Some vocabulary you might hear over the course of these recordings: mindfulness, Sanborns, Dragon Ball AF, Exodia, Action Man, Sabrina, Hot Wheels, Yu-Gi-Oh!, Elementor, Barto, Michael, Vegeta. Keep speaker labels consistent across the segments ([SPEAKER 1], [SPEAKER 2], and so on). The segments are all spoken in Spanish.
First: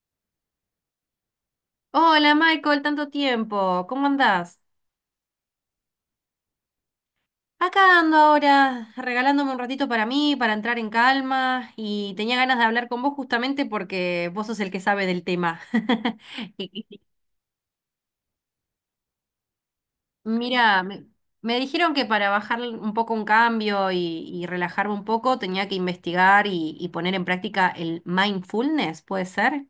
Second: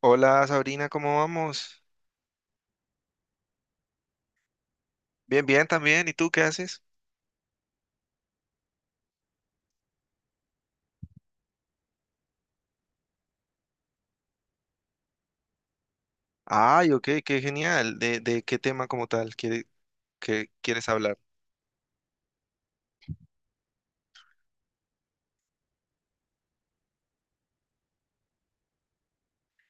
[SPEAKER 1] Hola Sabrina, ¿cómo vamos?
[SPEAKER 2] Hola Michael, tanto tiempo, ¿cómo andás?
[SPEAKER 1] Bien, bien también. ¿Y tú qué haces?
[SPEAKER 2] Acá ando ahora regalándome un ratito para mí, para entrar en calma y tenía ganas de hablar con vos justamente porque vos sos el que sabe del tema. Y-
[SPEAKER 1] Ay,
[SPEAKER 2] y-
[SPEAKER 1] ok, qué genial. ¿De qué tema como tal quiere- que
[SPEAKER 2] Mira,
[SPEAKER 1] quieres hablar?
[SPEAKER 2] me dijeron que para bajar un poco un cambio y relajarme un poco tenía que investigar y poner en práctica el mindfulness, ¿puede ser?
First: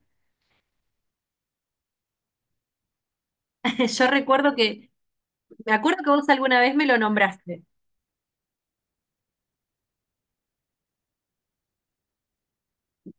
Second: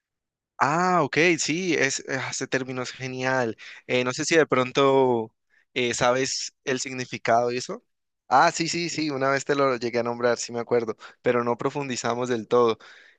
[SPEAKER 1] Ah, ok, sí, es, ah, ese término es genial.
[SPEAKER 2] Yo
[SPEAKER 1] No sé si de
[SPEAKER 2] recuerdo que,
[SPEAKER 1] pronto
[SPEAKER 2] me acuerdo que vos
[SPEAKER 1] sabes
[SPEAKER 2] alguna vez
[SPEAKER 1] el
[SPEAKER 2] me lo
[SPEAKER 1] significado de
[SPEAKER 2] nombraste.
[SPEAKER 1] eso. Ah, sí, sí, sí, una vez te lo llegué a nombrar, sí me acuerdo, pero no profundizamos del todo.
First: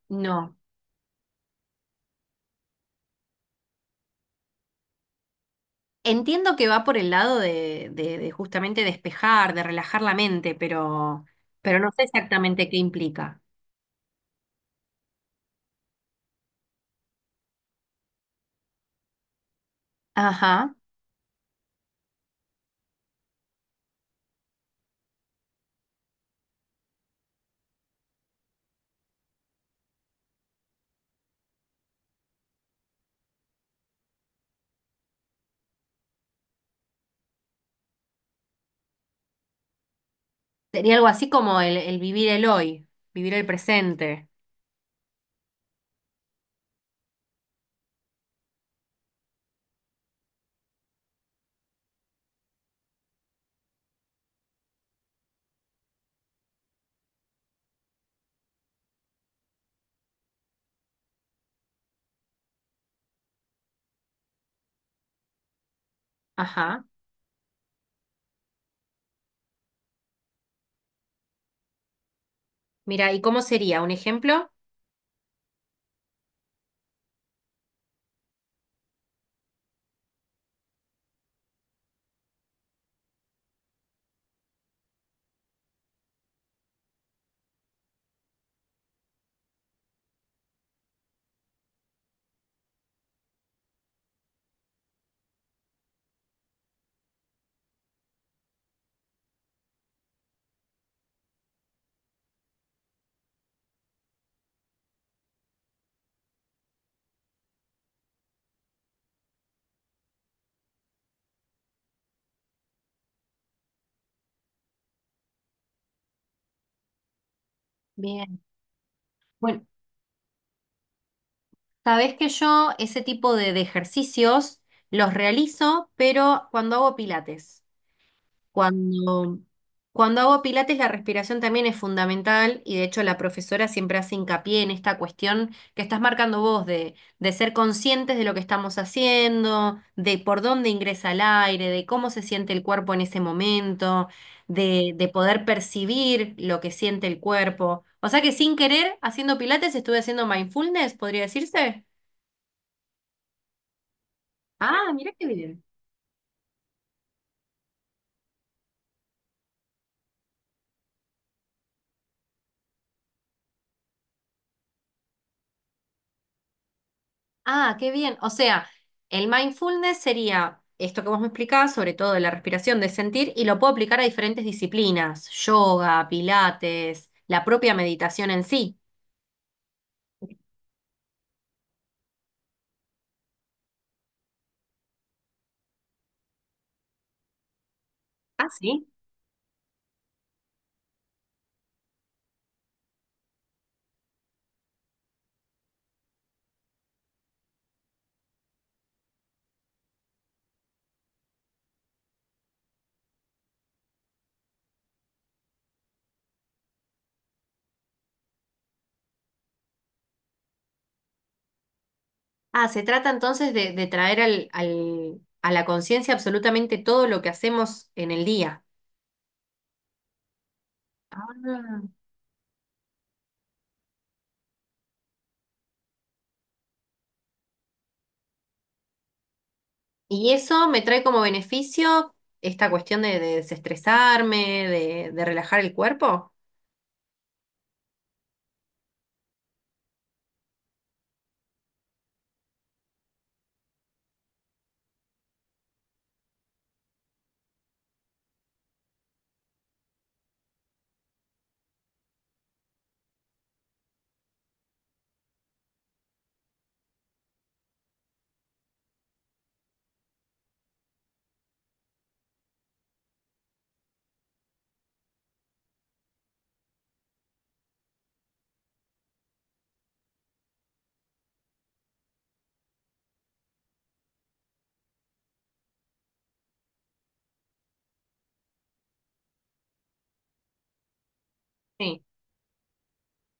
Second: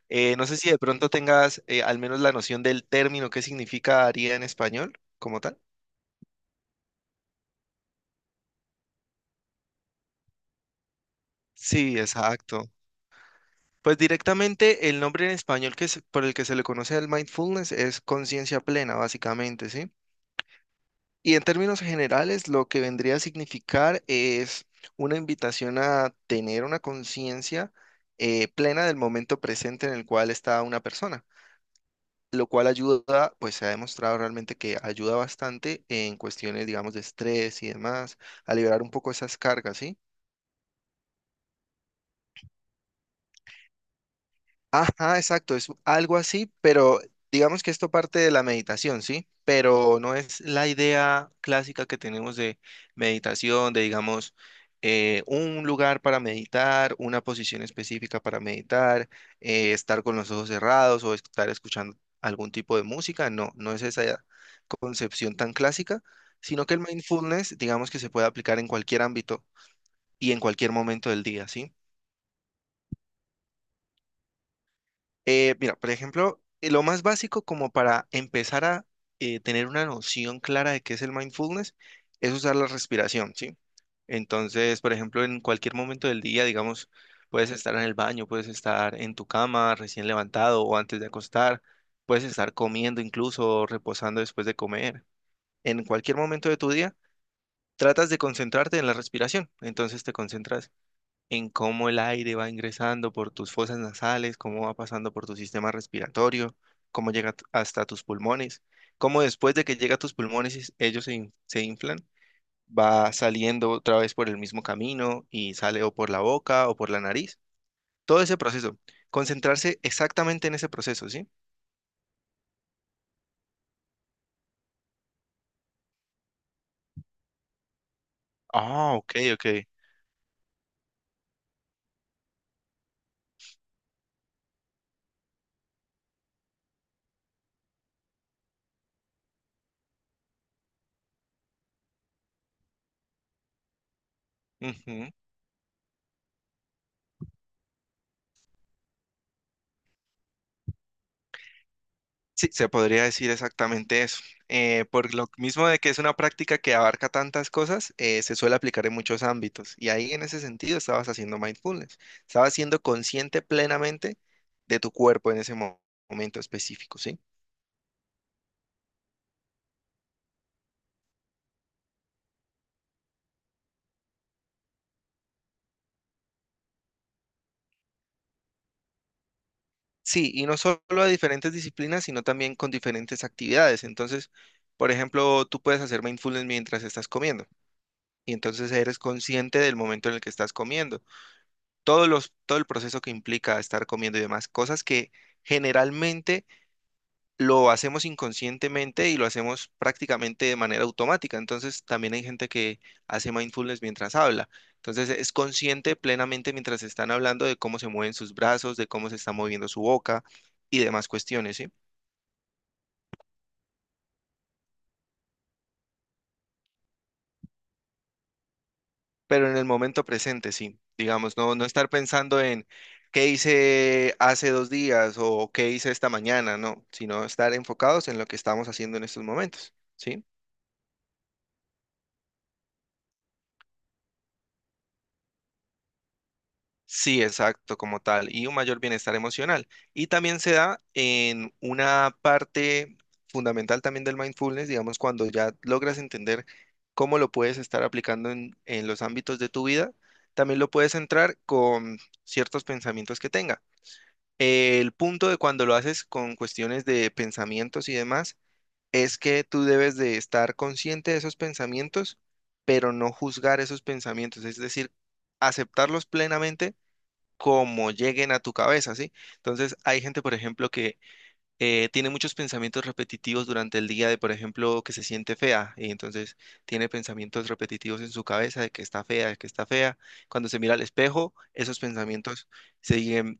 [SPEAKER 1] No
[SPEAKER 2] No.
[SPEAKER 1] sé si de pronto tengas al menos la noción del término, qué significaría en español como tal.
[SPEAKER 2] Entiendo que va por el lado de, de justamente despejar, de relajar la mente, pero no
[SPEAKER 1] Sí,
[SPEAKER 2] sé exactamente
[SPEAKER 1] exacto.
[SPEAKER 2] qué implica.
[SPEAKER 1] Pues directamente el nombre en español que por el que se le conoce al mindfulness es conciencia plena, básicamente, ¿sí?
[SPEAKER 2] Ajá.
[SPEAKER 1] Y en términos generales, lo que vendría a significar es una invitación a tener una conciencia plena del momento presente en el cual está una persona, lo cual ayuda, pues se ha demostrado realmente que ayuda bastante en cuestiones, digamos, de estrés y demás, a liberar un poco esas cargas, ¿sí?
[SPEAKER 2] Sería algo así como el vivir el hoy, vivir el presente.
[SPEAKER 1] Ajá, exacto, es algo así, pero digamos que esto parte de la meditación, ¿sí? Pero no es la idea clásica que tenemos de meditación, de digamos, un lugar para meditar, una posición específica para meditar, estar con los ojos cerrados o estar escuchando algún tipo de música, no, no es esa concepción tan clásica, sino que el
[SPEAKER 2] Ajá.
[SPEAKER 1] mindfulness, digamos que se puede aplicar en cualquier ámbito y en cualquier momento del día, ¿sí?
[SPEAKER 2] Mira, ¿y cómo sería? ¿Un ejemplo?
[SPEAKER 1] Mira, por ejemplo, lo más básico como para empezar a tener una noción clara de qué es el mindfulness es usar la respiración, ¿sí? Entonces, por ejemplo, en cualquier momento del día, digamos, puedes estar en el baño, puedes estar en tu cama recién levantado o antes de acostar, puedes estar comiendo incluso o reposando después de comer. En cualquier momento de tu día, tratas de concentrarte en la respiración. Entonces te concentras en cómo el aire va ingresando por tus fosas nasales, cómo va pasando por tu sistema respiratorio, cómo llega hasta tus pulmones, cómo después de que llega a tus pulmones ellos se inflan, va saliendo otra vez por el mismo camino y sale o por la boca o por la nariz. Todo ese
[SPEAKER 2] Bien.
[SPEAKER 1] proceso.
[SPEAKER 2] Bueno,
[SPEAKER 1] Concentrarse exactamente en ese proceso, ¿sí?
[SPEAKER 2] sabés que yo ese tipo de ejercicios los realizo, pero cuando hago pilates.
[SPEAKER 1] Ah, ok,
[SPEAKER 2] Cuando,
[SPEAKER 1] ok.
[SPEAKER 2] cuando hago pilates, la respiración también es fundamental y de hecho la profesora siempre hace hincapié en esta cuestión que estás marcando vos de ser conscientes de lo que estamos haciendo, de por dónde ingresa el aire, de cómo se siente el cuerpo en ese momento, de
[SPEAKER 1] Ujú.
[SPEAKER 2] poder percibir lo que siente el cuerpo. O sea que sin querer, haciendo pilates, estuve haciendo mindfulness, podría decirse.
[SPEAKER 1] Sí, se podría decir exactamente eso.
[SPEAKER 2] Ah, mira
[SPEAKER 1] Por
[SPEAKER 2] qué
[SPEAKER 1] lo
[SPEAKER 2] bien.
[SPEAKER 1] mismo de que es una práctica que abarca tantas cosas, se suele aplicar en muchos ámbitos. Y ahí en ese sentido estabas haciendo mindfulness, estabas siendo consciente plenamente de tu cuerpo en ese momento específico, ¿sí?
[SPEAKER 2] Ah, qué bien. O sea, el mindfulness sería esto que vos me explicabas, sobre todo de la respiración, de sentir, y lo puedo aplicar a diferentes disciplinas, yoga, pilates, la propia meditación en sí.
[SPEAKER 1] Sí, y no solo a diferentes disciplinas, sino también con diferentes actividades. Entonces, por ejemplo, tú puedes hacer mindfulness mientras estás comiendo. Y
[SPEAKER 2] Ah,
[SPEAKER 1] entonces
[SPEAKER 2] sí.
[SPEAKER 1] eres consciente del momento en el que estás comiendo todo el proceso que implica estar comiendo y demás, cosas que generalmente lo hacemos inconscientemente y lo hacemos prácticamente de manera automática. Entonces, también hay gente que hace mindfulness mientras habla. Entonces, es consciente plenamente mientras están hablando de cómo se mueven sus brazos, de cómo se está moviendo su boca y demás cuestiones, ¿sí?
[SPEAKER 2] Ah, se trata entonces de traer al, a la conciencia absolutamente todo lo que hacemos en el día.
[SPEAKER 1] Pero en el momento presente, sí. Digamos, no, no
[SPEAKER 2] Ah.
[SPEAKER 1] estar pensando en qué hice hace dos días o qué hice esta mañana, no, sino estar enfocados en lo que estamos haciendo en estos momentos, ¿sí?
[SPEAKER 2] Y eso me trae como beneficio esta cuestión de desestresarme, de relajar el cuerpo.
[SPEAKER 1] Sí, exacto, como tal, y un mayor bienestar emocional. Y también se da en una parte fundamental también del mindfulness, digamos, cuando ya logras entender cómo lo puedes estar aplicando en los ámbitos de tu vida, también lo puedes entrar con ciertos pensamientos que tenga. El punto de cuando lo haces con cuestiones de pensamientos y demás es que tú debes de estar consciente de esos pensamientos, pero no juzgar esos pensamientos, es decir, aceptarlos plenamente como lleguen a tu cabeza, ¿sí? Entonces, hay gente, por ejemplo, que tiene muchos pensamientos repetitivos durante el día de, por ejemplo, que se siente fea y entonces tiene pensamientos repetitivos en su cabeza de que está fea, de que está fea. Cuando se mira al espejo, esos pensamientos siguen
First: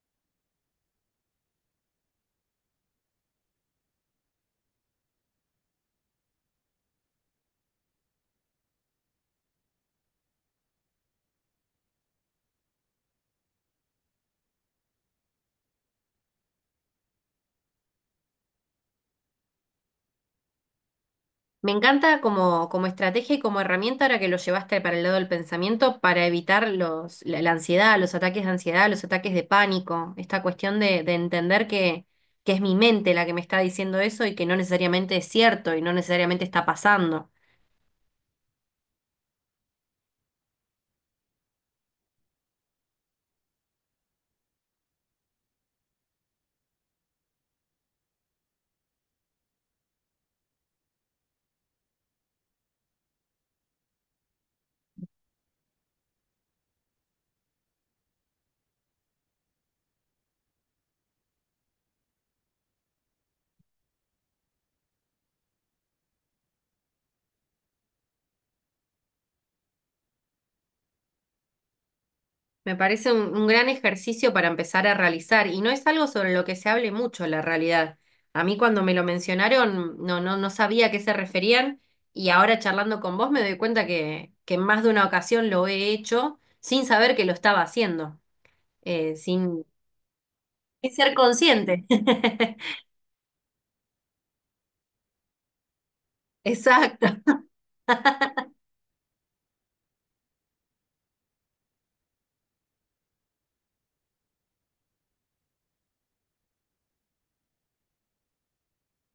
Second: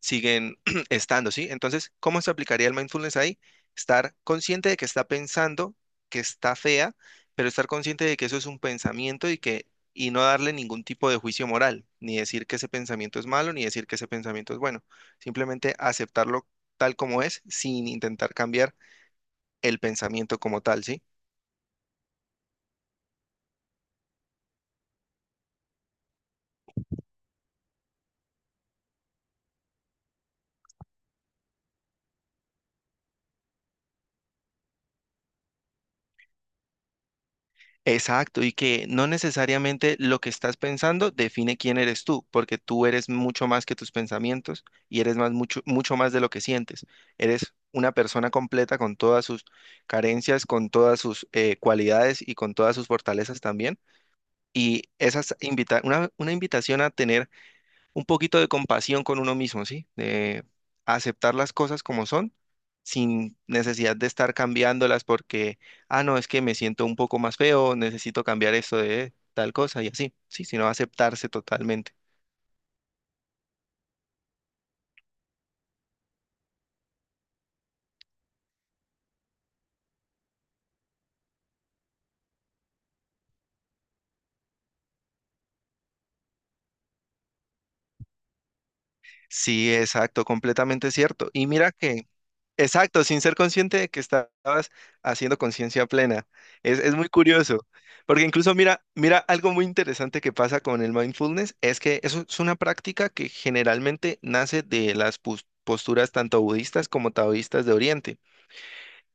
[SPEAKER 1] siguen estando, ¿sí? Entonces, ¿cómo se aplicaría el mindfulness ahí? Estar consciente de que está pensando, que está fea, pero estar consciente de que eso es un pensamiento y no darle ningún tipo de juicio moral, ni decir que ese pensamiento es malo, ni decir que ese pensamiento es bueno. Simplemente aceptarlo tal como es, sin intentar cambiar el pensamiento como tal, ¿sí?
[SPEAKER 2] Me encanta como, como estrategia y como herramienta ahora que lo llevaste para el lado del pensamiento para evitar la, la ansiedad, los ataques de ansiedad, los ataques de pánico, esta cuestión de entender que es mi mente la que me está diciendo eso y que no necesariamente es cierto y no necesariamente está pasando.
[SPEAKER 1] Exacto, y que no necesariamente lo que estás pensando define quién eres tú, porque tú eres mucho más que tus pensamientos y eres más mucho, mucho más de lo que sientes. Eres una persona completa con todas sus carencias, con todas sus cualidades y con todas sus fortalezas también. Y esas invita una invitación a tener un poquito de compasión con uno mismo, ¿sí? De aceptar las cosas como son, sin necesidad de estar cambiándolas porque, ah, no, es que me siento un poco más feo, necesito cambiar esto de tal cosa y así, sí, sino aceptarse totalmente.
[SPEAKER 2] Me parece un gran ejercicio para empezar a realizar y no es algo sobre lo que se hable mucho, la realidad. A mí cuando me lo mencionaron no sabía a qué se referían y ahora charlando con vos me doy cuenta que en más de una ocasión lo he hecho sin saber que lo estaba haciendo, eh, sin
[SPEAKER 1] Sí, exacto,
[SPEAKER 2] sin
[SPEAKER 1] completamente
[SPEAKER 2] ser
[SPEAKER 1] cierto. Y mira
[SPEAKER 2] consciente.
[SPEAKER 1] que exacto, sin ser consciente de que estabas haciendo conciencia plena. Es muy
[SPEAKER 2] Exacto.
[SPEAKER 1] curioso, porque incluso mira, algo muy interesante que pasa con el mindfulness es que eso es una práctica que generalmente nace de las posturas tanto budistas como taoístas de Oriente.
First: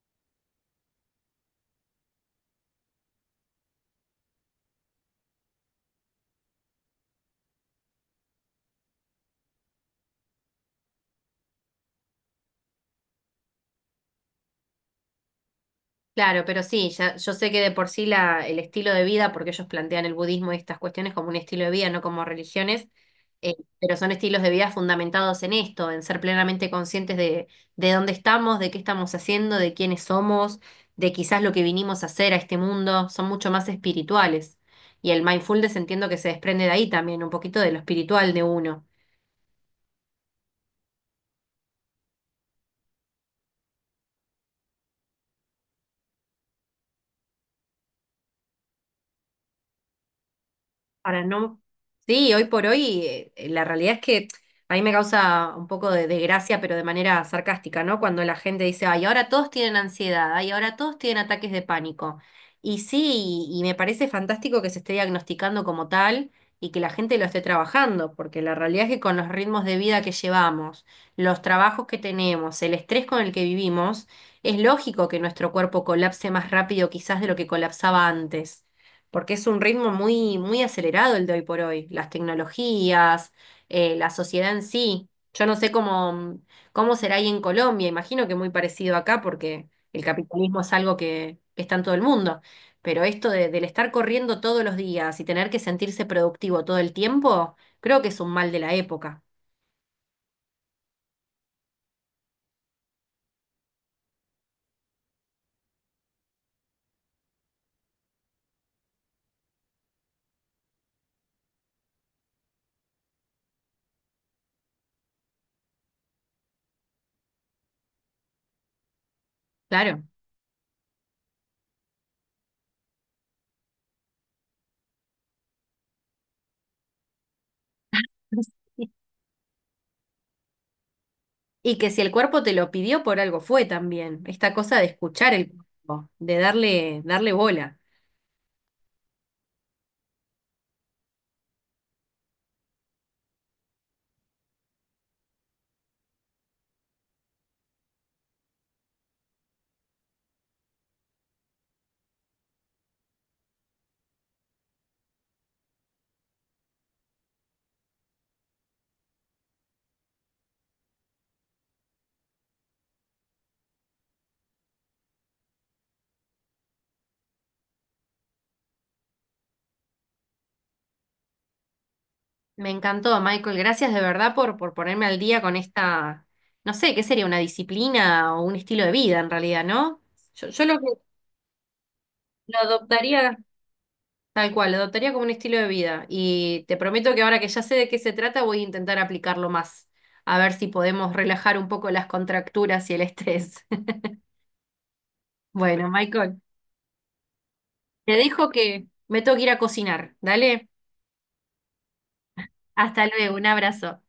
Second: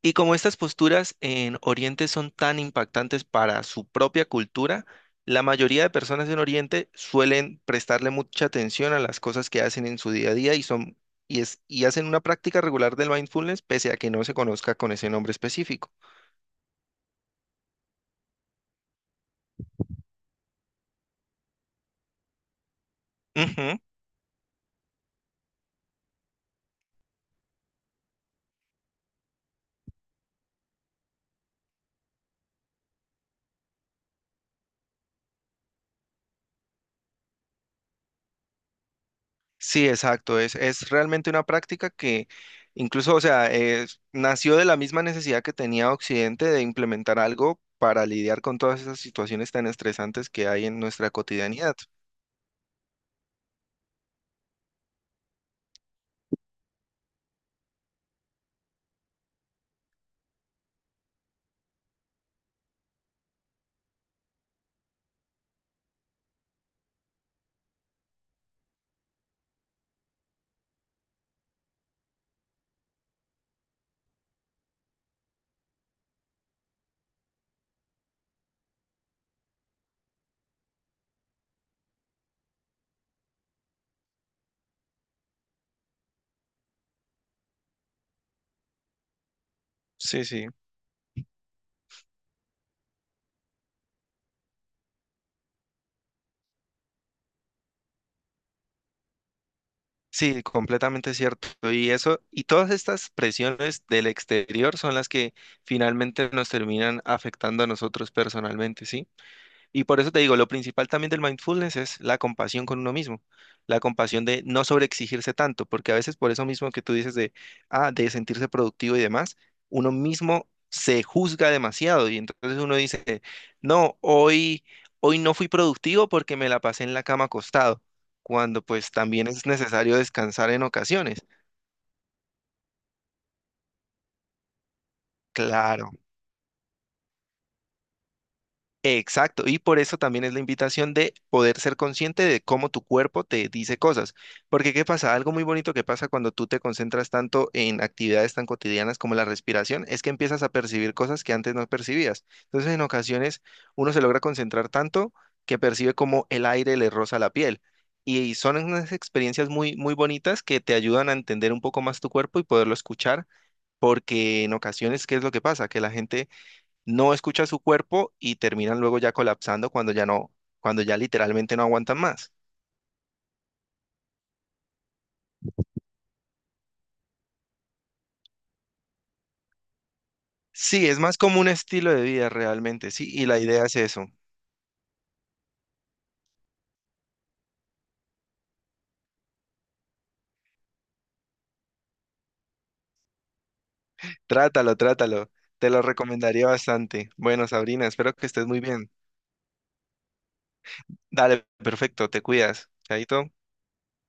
[SPEAKER 1] Y como estas posturas en Oriente son tan impactantes para su propia cultura, la mayoría de personas en Oriente suelen prestarle mucha atención a las cosas que hacen en su día a día y son y es y hacen una práctica regular del mindfulness pese a que no se conozca con ese nombre específico.
[SPEAKER 2] Claro, pero sí, ya, yo sé que de por sí el estilo de vida, porque ellos plantean el budismo y estas cuestiones como un estilo de vida, no como religiones, eh,
[SPEAKER 1] Ujú.
[SPEAKER 2] pero son estilos de vida fundamentados en esto, en ser plenamente conscientes de dónde estamos, de qué estamos haciendo, de quiénes somos, de quizás lo que vinimos a hacer a este mundo, son mucho más espirituales. Y el mindfulness entiendo que se desprende de ahí también, un poquito de lo espiritual de uno.
[SPEAKER 1] Sí, exacto, es realmente una práctica que incluso, o sea, nació de la misma necesidad que tenía Occidente de implementar algo para lidiar con todas esas situaciones tan estresantes que hay en nuestra
[SPEAKER 2] Para no...
[SPEAKER 1] cotidianidad.
[SPEAKER 2] Sí, hoy por hoy la realidad es que a mí me causa un poco de desgracia, pero de manera sarcástica, ¿no? Cuando la gente dice, ay, ahora todos tienen ansiedad, ay, ahora todos tienen ataques de pánico. Y sí, y me parece fantástico que se esté diagnosticando como tal y que la gente lo esté trabajando, porque la realidad es que con los ritmos de vida que llevamos, los trabajos que tenemos, el estrés con el que vivimos, es lógico que nuestro cuerpo colapse más rápido quizás de lo que colapsaba antes porque es un ritmo muy, muy acelerado el de hoy por hoy, las tecnologías, la sociedad en sí. Yo no sé cómo, cómo será ahí en Colombia, imagino que muy parecido acá, porque el
[SPEAKER 1] Sí, sí.
[SPEAKER 2] capitalismo es algo que está en todo el mundo, pero esto del estar corriendo todos los días y tener que sentirse productivo todo el tiempo, creo que es un mal de la época,
[SPEAKER 1] Sí, completamente cierto. Y eso, y todas estas presiones del exterior son las que finalmente nos terminan afectando a nosotros personalmente, ¿sí? Y por eso te digo, lo principal también del mindfulness es la compasión con uno mismo, la compasión de no sobreexigirse tanto, porque a veces por eso mismo que tú dices de, ah, de sentirse productivo y demás, uno
[SPEAKER 2] claro.
[SPEAKER 1] mismo se juzga demasiado y entonces uno dice, no, hoy no fui productivo porque me la pasé en la cama acostado, cuando pues también es necesario descansar en ocasiones.
[SPEAKER 2] Y que si el cuerpo te lo pidió, por algo fue también, esta cosa de escuchar el
[SPEAKER 1] Claro.
[SPEAKER 2] cuerpo, de darle, darle bola.
[SPEAKER 1] Exacto, y por eso también es la invitación de poder ser consciente de cómo tu cuerpo te dice cosas. Porque ¿qué pasa? Algo muy bonito que pasa cuando tú te concentras tanto en actividades tan cotidianas como la respiración es que empiezas a percibir cosas que antes no percibías. Entonces, en ocasiones uno se logra concentrar tanto que percibe como el aire le roza la piel. Y son unas experiencias muy, muy bonitas que te ayudan a entender un poco más tu cuerpo y poderlo escuchar, porque en ocasiones, ¿qué es lo que pasa? Que la gente no escucha su cuerpo y terminan luego ya colapsando cuando ya no, cuando ya literalmente no aguantan más.
[SPEAKER 2] Me encantó, Michael. Gracias de verdad por ponerme al día con esta, no sé, ¿qué sería? Una disciplina o un estilo de vida en realidad, ¿no? Yo,
[SPEAKER 1] Sí, es más como un estilo de vida
[SPEAKER 2] lo
[SPEAKER 1] realmente, sí, y
[SPEAKER 2] adoptaría
[SPEAKER 1] la idea es eso.
[SPEAKER 2] tal cual, lo adoptaría como un estilo de vida. Y te prometo que ahora que ya sé de qué se trata, voy a intentar aplicarlo más. A ver si podemos relajar un poco las contracturas y el estrés.
[SPEAKER 1] Trátalo, trátalo. Te lo
[SPEAKER 2] Bueno, Michael,
[SPEAKER 1] recomendaría bastante. Bueno, Sabrina,
[SPEAKER 2] te
[SPEAKER 1] espero que estés
[SPEAKER 2] dejo
[SPEAKER 1] muy
[SPEAKER 2] que
[SPEAKER 1] bien.
[SPEAKER 2] me tengo que ir a cocinar. Dale,
[SPEAKER 1] Dale, perfecto, te cuidas.
[SPEAKER 2] hasta
[SPEAKER 1] Chaito.
[SPEAKER 2] luego, un abrazo.